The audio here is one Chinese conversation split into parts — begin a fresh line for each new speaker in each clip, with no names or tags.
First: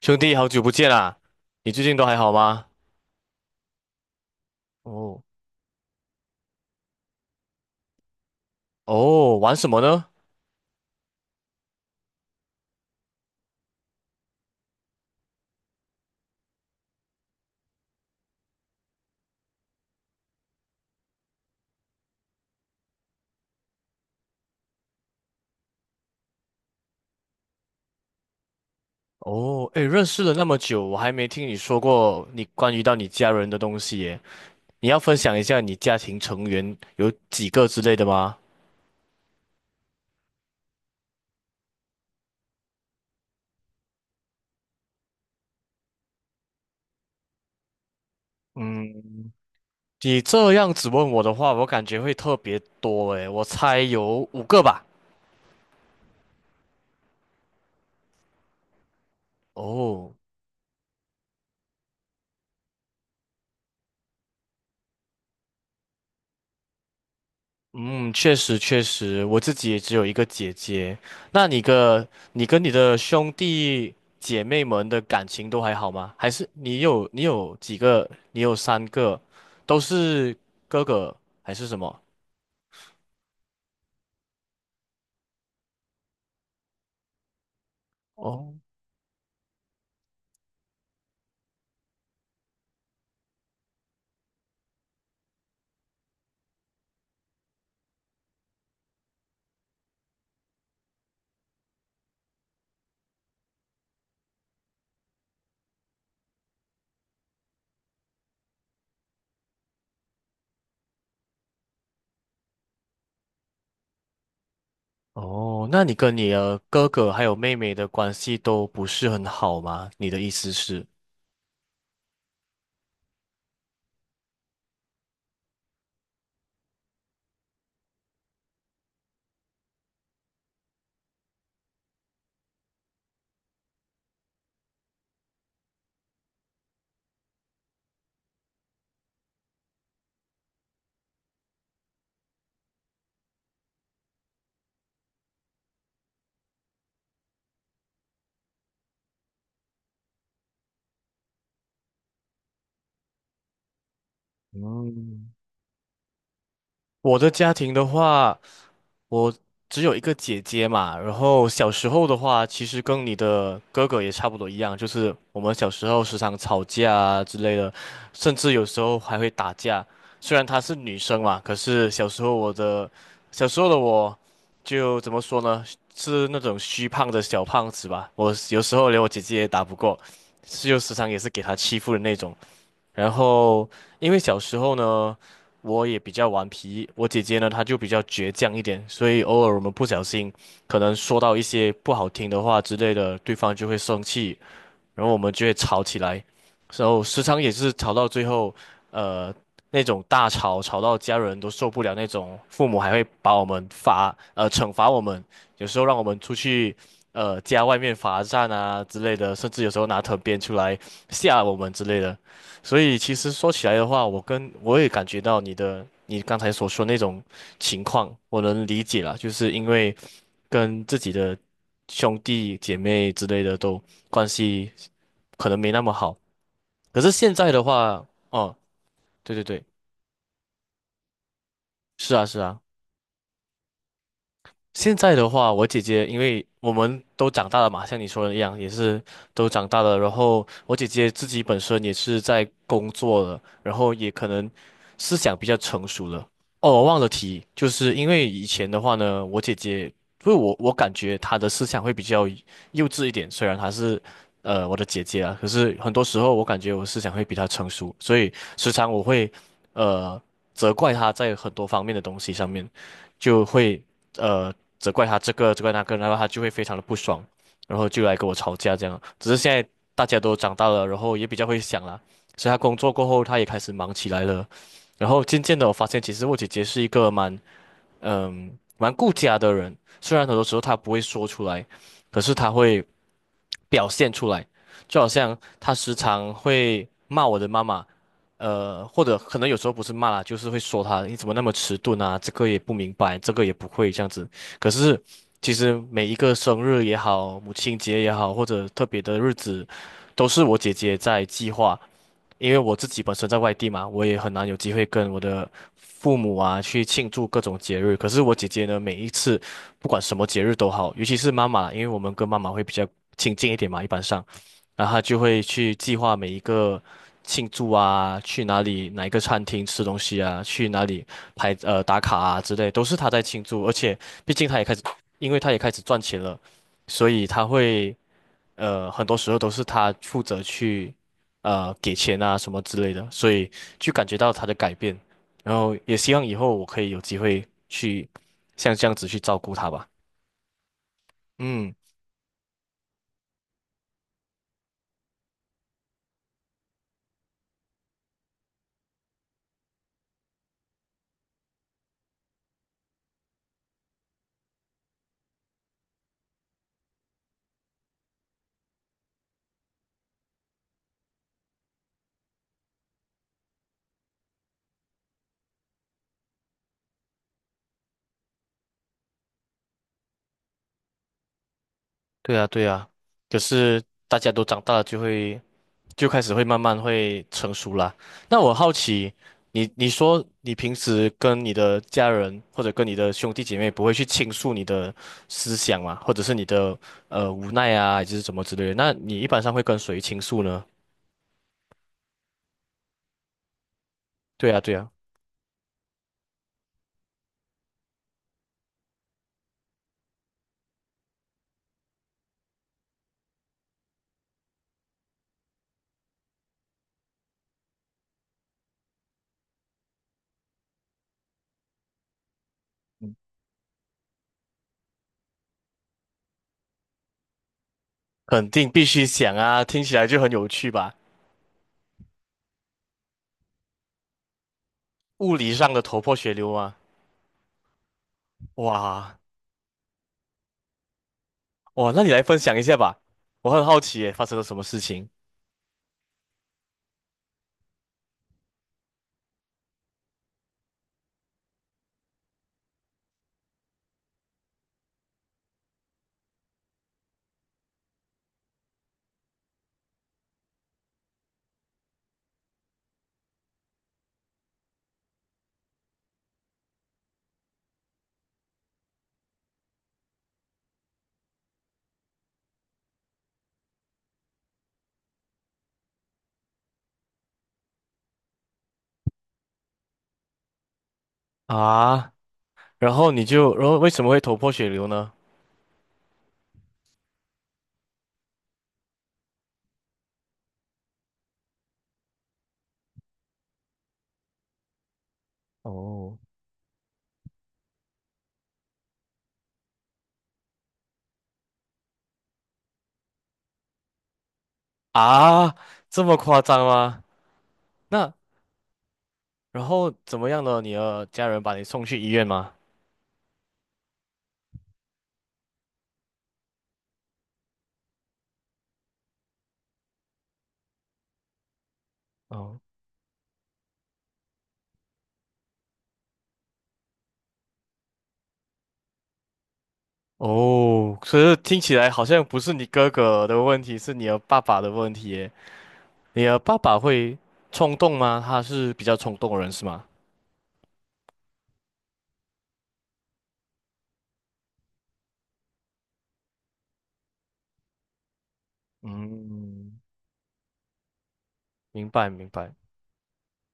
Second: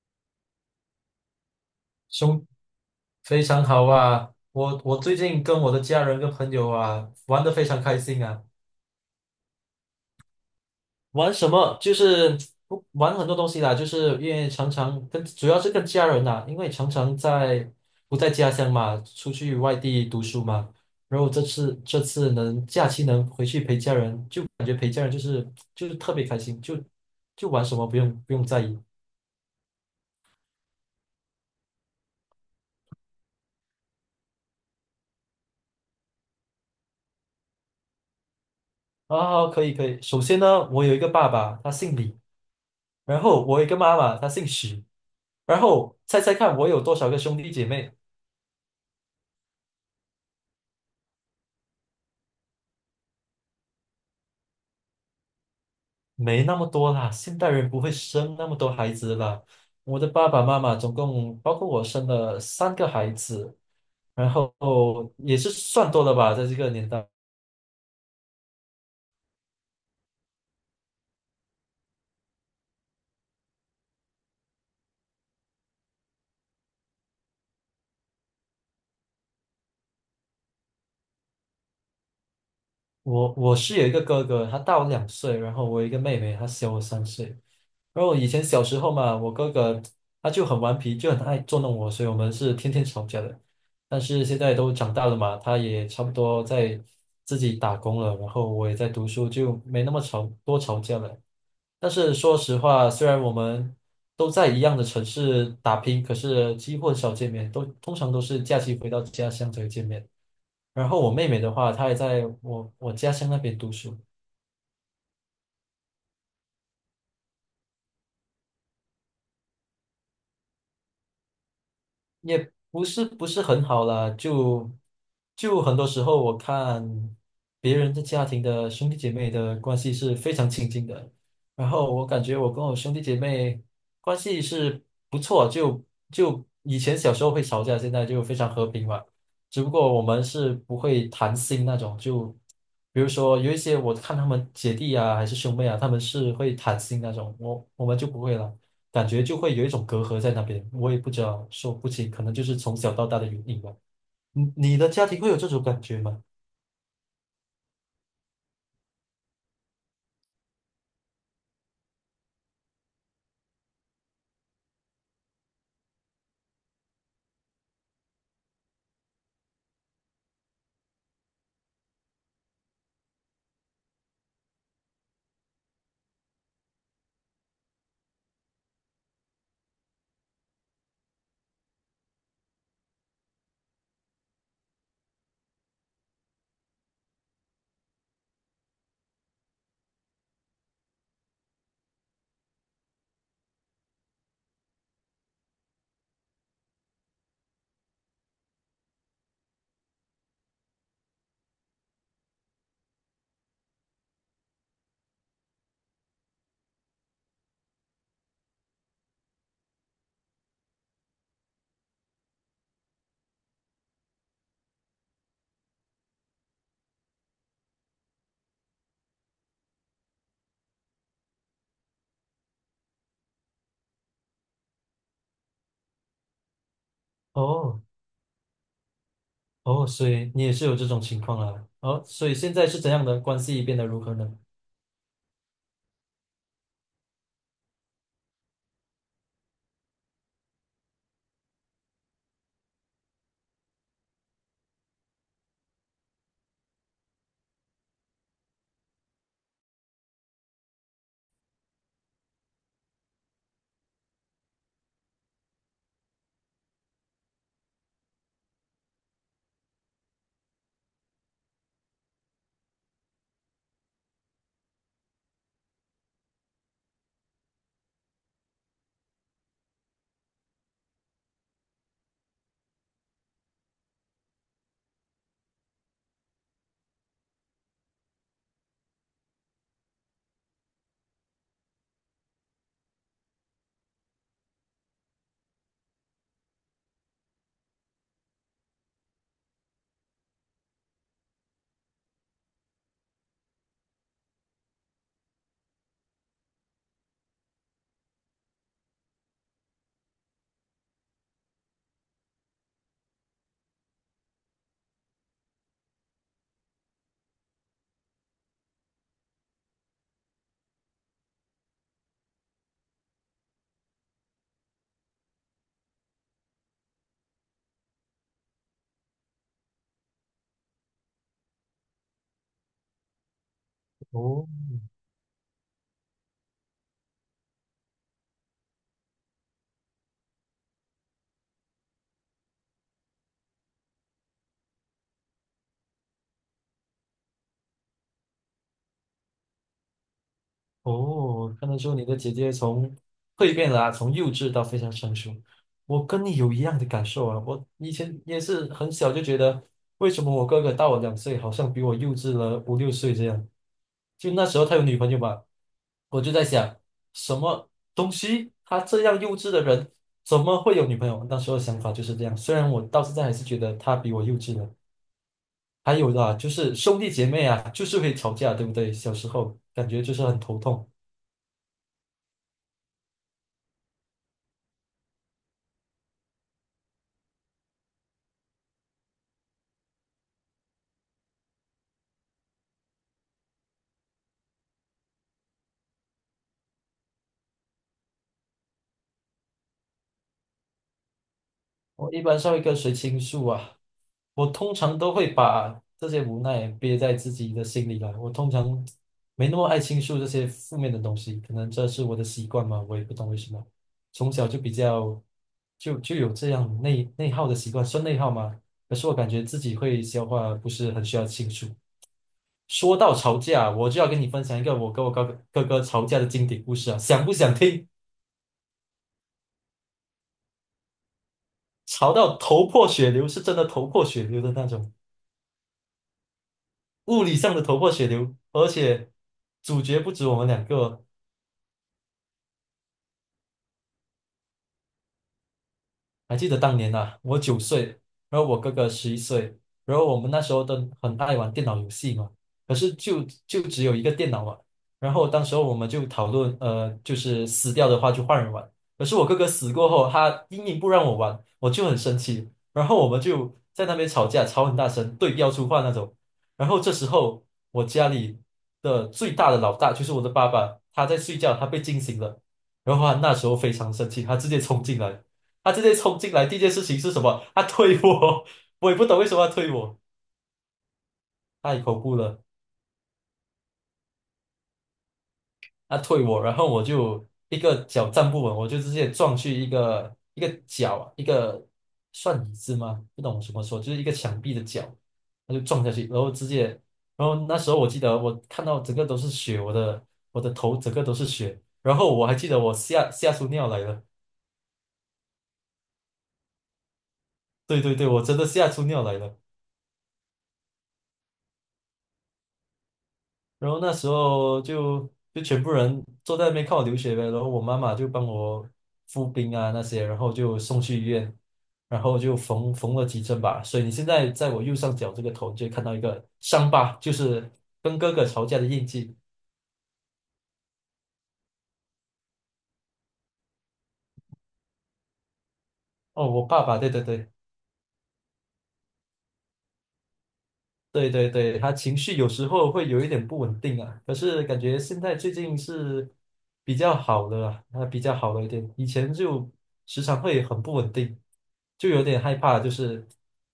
兄弟，好久不见啦！你最近都还好
兄，
吗？
非常好啊！我最
哦
近跟我的家人跟朋友啊玩的非常开心啊。
哦，玩什么呢？
玩什么？就是不玩很多东西啦，就是因为常常跟主要是跟家人呐、因为常常在不在家乡嘛，出去外地读书嘛。然后这次能假期能回去陪家人，就感觉陪家人就是特别开心，就玩什么不用在意
哦，诶，认识了那么久，我还没听你说过你关于到你家人的东西耶。你要分享一下你家庭成员有几个之类的吗？
啊。可以可以，首先呢，我有一个爸爸，他姓李，然后我有一个妈妈，她姓许。然后猜猜看，我有多少个兄弟姐妹？
嗯，你这样子问我的话，我感觉会特别多诶，我猜有五个吧。
没那么多啦，现代人不会生那么多孩子啦。我的
哦，
爸爸妈妈总共包括我生了3个孩子，然后也是算多了吧，在这个年代。
嗯，确实确实，我自己也只有一个姐姐。那你个，你跟你的兄弟姐妹们的感情都还好吗？还是你有几个？你有三个，都是哥哥还是什么？
我是有一个哥哥，他大我两岁，然后我有一个妹妹，她小我3岁。然后以前
哦
小时候嘛，我哥哥他就很顽皮，就很爱捉弄我，所以我们是天天吵架的。但是现在都长大了嘛，他也差不多在自己打工了，然后我也在读书，就没那么吵，多吵架了。但是说实话，虽然我们都在一样的城市打拼，可是几乎很少见面，都通常都是假期回到家乡才会见面。然后我妹妹的话，她也在我家乡那边读书，
哦，那你跟你的哥哥还有妹妹的关系都不是很好吗？你的意思是？
也不是很好啦，就很多时候我看别人的家庭的兄弟姐妹的关系是非常亲近的，然后我感觉我跟我兄弟姐妹关系是不错，就以前小时候会吵架，现在就非常和平嘛。只不过我们是不会谈心那种，就比如说有一些我看他们姐弟啊，还是兄妹啊，他们是会谈心那种，我们就不会了。感觉就会有一种隔阂在那边，我也不知道说不清，可能就是从小到大的原因吧。你的家庭
嗯，
会有这种感觉吗？
我的家庭的话，我只有一个姐姐嘛，然后小时候的话，其实跟你的哥哥也差不多一样，就是我们小时候时常吵架啊之类的，甚至有时候还会打架。虽然她是女生嘛，可是小时候的我，就怎么说呢，是那种虚胖的小胖子吧，我有时候连我姐姐也打不过，是就时常也是给她欺负的那种。然后，因为小时候呢，我也比较顽皮，我姐姐呢，她就比较倔强一点，所以偶尔我们不小心，可能说到一些不好听的话之类的，对方就会生气，然后我们就会吵起来，然后时常也是吵到最后，呃，那种大吵，吵到家人都受不了那种，父母还会把我们罚，惩罚我们，有时候让我们出去，家外面罚站啊之类的，甚至有时候拿藤鞭出来吓我们之类的。所以其实说起来的话，我也感觉到你刚才所说那种情况，我能理解啦，就是因为跟自己的兄弟姐妹之类的都关系可能没那么好。可是现在的
哦
话，哦，对对对，
哦，所以你也是有这种情况啊。哦，
是啊
所以
是
现
啊。
在是怎样的关系变得如何呢？
现在的话，我姐姐因为我们都长大了嘛，像你说的一样，也是都长大了。然后我姐姐自己本身也是在工作了，然后也可能思想比较成熟了。哦，我忘了提，就是因为以前的话呢，我姐姐，因为我感觉她的思想会比较幼稚一点，虽然她是我的姐姐啊，可是很多时候我感觉我思想会比她成熟，所以时常我会呃责怪她在很多方面的东西上面，就会。呃责怪他这个责怪那个，然后他就会非常的不爽，然后就来跟我吵架这样。只是现在大家都长大了，然后也比较会想啦，所以他工作过后他也开始忙起来了。然后渐渐的我发现，其实我姐姐是一个蛮蛮顾家的人，虽然很多时候她不会说出来，可是她会。表现出来，就好像他时常会骂我的妈妈，或者可能有时候不是骂啦，就是会说他你怎么那么迟钝啊，这个也不明白，这个也不会这样子。可是其实每一个生日也好，母亲节也好，或者特别的日子，都是我姐姐在计划，因为我自己本身在外地嘛，我也很难有机会跟我的父母啊去庆祝各种节日。可是我姐姐呢，每一次不管什么节日都好，尤其是妈妈，因为我们跟妈妈会比较亲近一点嘛，一般上，然后她就会去计划每一个庆祝啊，去哪里哪一个餐厅吃东西啊，去哪里拍打卡啊之类，都是她在庆祝。而且毕
哦
竟她也开始，因为她也开始赚钱了，所以她会。很多时候都是他负责去给钱啊什么之类的，所以就感觉到他的改变，然后也希望以后我可以有机会去像这样子去照顾他吧。
哦，看
嗯，
得出你的姐姐从蜕变了啊，从幼稚到非常成熟。我跟你有一样的感受啊，我以前也是很小就觉得，为什么我哥哥大我两岁，好像比我幼稚了五六岁这样。就那时候他有女朋友嘛，我就在想，什么东西？他这样幼稚的人怎么会有女朋友？那时候想法就是这样。虽然我到现在还是觉得他比我幼稚了。还有的啊，就是兄弟姐妹啊，就是会吵架，对不对？小时候感觉就是很头痛。
对啊，对啊。可是大家都长大了，就开始会慢慢会成熟啦。那我好奇，你说你平时跟你的家人或者跟你的兄弟姐妹不会去倾诉你的思想嘛，或者是你的无奈啊，还是什么之类的？那你一般上会跟谁倾诉呢？
我一般上一跟谁倾诉啊，我
对啊，对
通
啊，
常都会把这些无奈憋在自己的心里来。我通常没那么爱倾诉这些负面的东西，可能这是我的习惯嘛，我也不懂为什么。从小就比较就有这样内耗的习惯，算内耗吗？可是我感觉自己会消化，不是很需要倾诉。说到吵架，我就要跟你分享一个我跟我哥哥吵架的经典故事啊，想不想听？
肯定必须想啊，听起来就很有趣吧？
吵到头破血流，是真的头破血流的那种。
物理上的头破血流啊，
物理上的头破血流，而且
哇
主角不止我们两个，
哇，那你来分享一下吧，我很好奇耶，发生了什么事情
还记得当年呐，我9岁，然后我哥哥11岁，然后我们那时候都很爱玩电脑游戏嘛，可是就只有一个电脑嘛，然后当时候我们就讨论，就是死掉的话就换人玩，可是我哥哥死过后，他硬硬不让我玩，我就很生气，然后我们就在那边吵架，吵很大声，对标出话那种，然后这时候我家里的最大的老大就是我的爸爸，他在睡觉，他被惊醒了，然后他那时候非常生气，他直接冲进来。他直接冲进来，第一件事情是什么？他推我，我也不懂为什么要推我，太恐
啊？
怖了。
然后你就，然后为什么会头破血流呢？
他推我，然后我就一个脚站不稳，我就直接撞去一个一个角，一个算椅子吗？不懂什么说，就是一个墙壁的角，他就撞下去，
哦。
然后直接，然后那时候我记得我看到整个都是血，我的头整个都是血，然后我还记得我吓出尿来了，
啊，这么夸张吗？
对对对，
那
我真的吓出尿来了。
然后怎么样呢？你的家人把你送去医院吗？
然后那时候就全部人坐在那边看我流血呗，然后我妈妈就帮我敷冰啊那些，然后就送去医院，然后就
哦
缝了几针吧。所以你现在在我右上角这个头，你就会看到一个伤疤，就是跟哥哥吵架的印记。
哦，可是听起来好像不是你哥哥的问题，是你的爸爸的问题耶。你
哦，
的
我
爸
爸爸，
爸
对对
会
对。
冲动吗？他是比较冲动的人是吗？
对对对，他情绪有时候会有一点不稳定啊，可是感觉现在最近是比较好的啊，他比较好了一点，以前就
嗯，
时常会很不稳定，就
明
有
白
点
明
害
白。
怕。就是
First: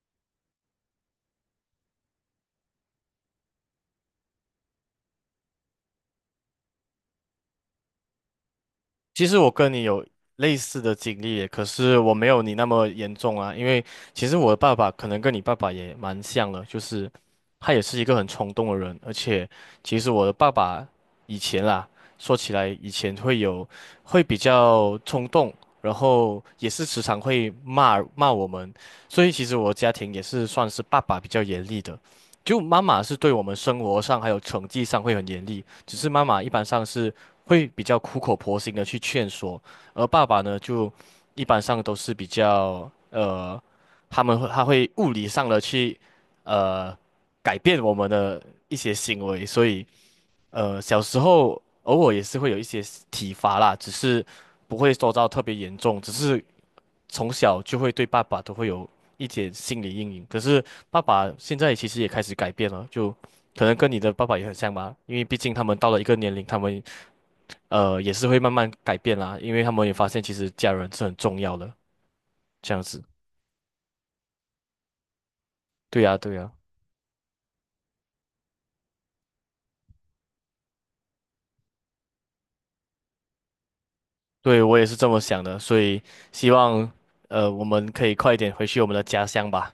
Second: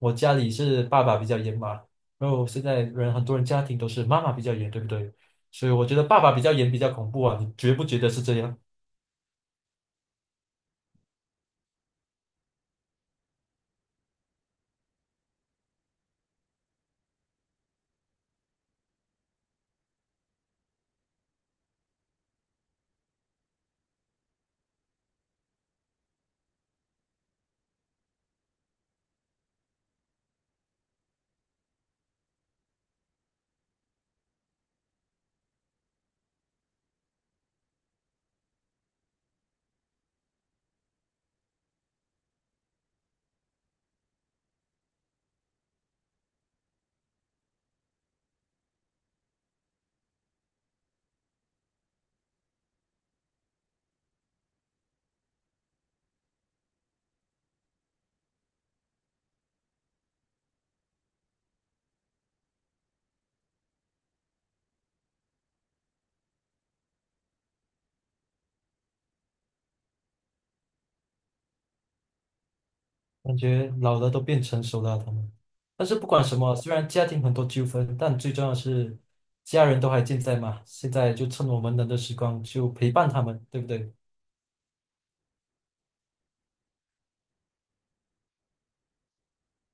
我家里是爸爸比较严嘛，然后现在人很多人家庭都是妈妈比较严，对不对？所以我觉得爸爸比较严比较恐怖啊，你觉不觉得是这样？
其实我跟你有类似的经历耶，可是我没有你那么严重啊。因为其实我的爸爸可能跟你爸爸也蛮像的，就是他也是一个很冲动的人。而且其实我的爸爸以前啦，说起来以前会有会比较冲动，然后也是时常会骂我们。所以其实我家庭也是算是爸爸比较严厉的，就妈妈是对我们生活上还有成绩上会很严厉，只是妈妈一般上是。会比较苦口婆心的去劝说，而爸爸呢，就一般上都是比较他会物理上的去呃改变我们的一些行为，所以小时候偶尔也是会有一些体罚啦，只是不会说到特别严重，只是从小就会对爸爸都会有一点心理阴影。可是爸爸现在其实也开始改变了，就可能跟你的爸爸也很像吧，因为毕竟他们到了一个年龄，他们也是会慢慢改变啦，因为他们也发现其实家人是很重要的，这样子。
感觉老了都变成熟了啊他们。但是
对
不
呀，
管
对
什
呀，
么，虽然家庭很多纠纷，但最重要的是家人都还健在嘛。现在就趁我们能的时光，就陪伴他们，对不对？
对，我也是这么想的，所以希望我们可以快一点回去我们的家乡吧。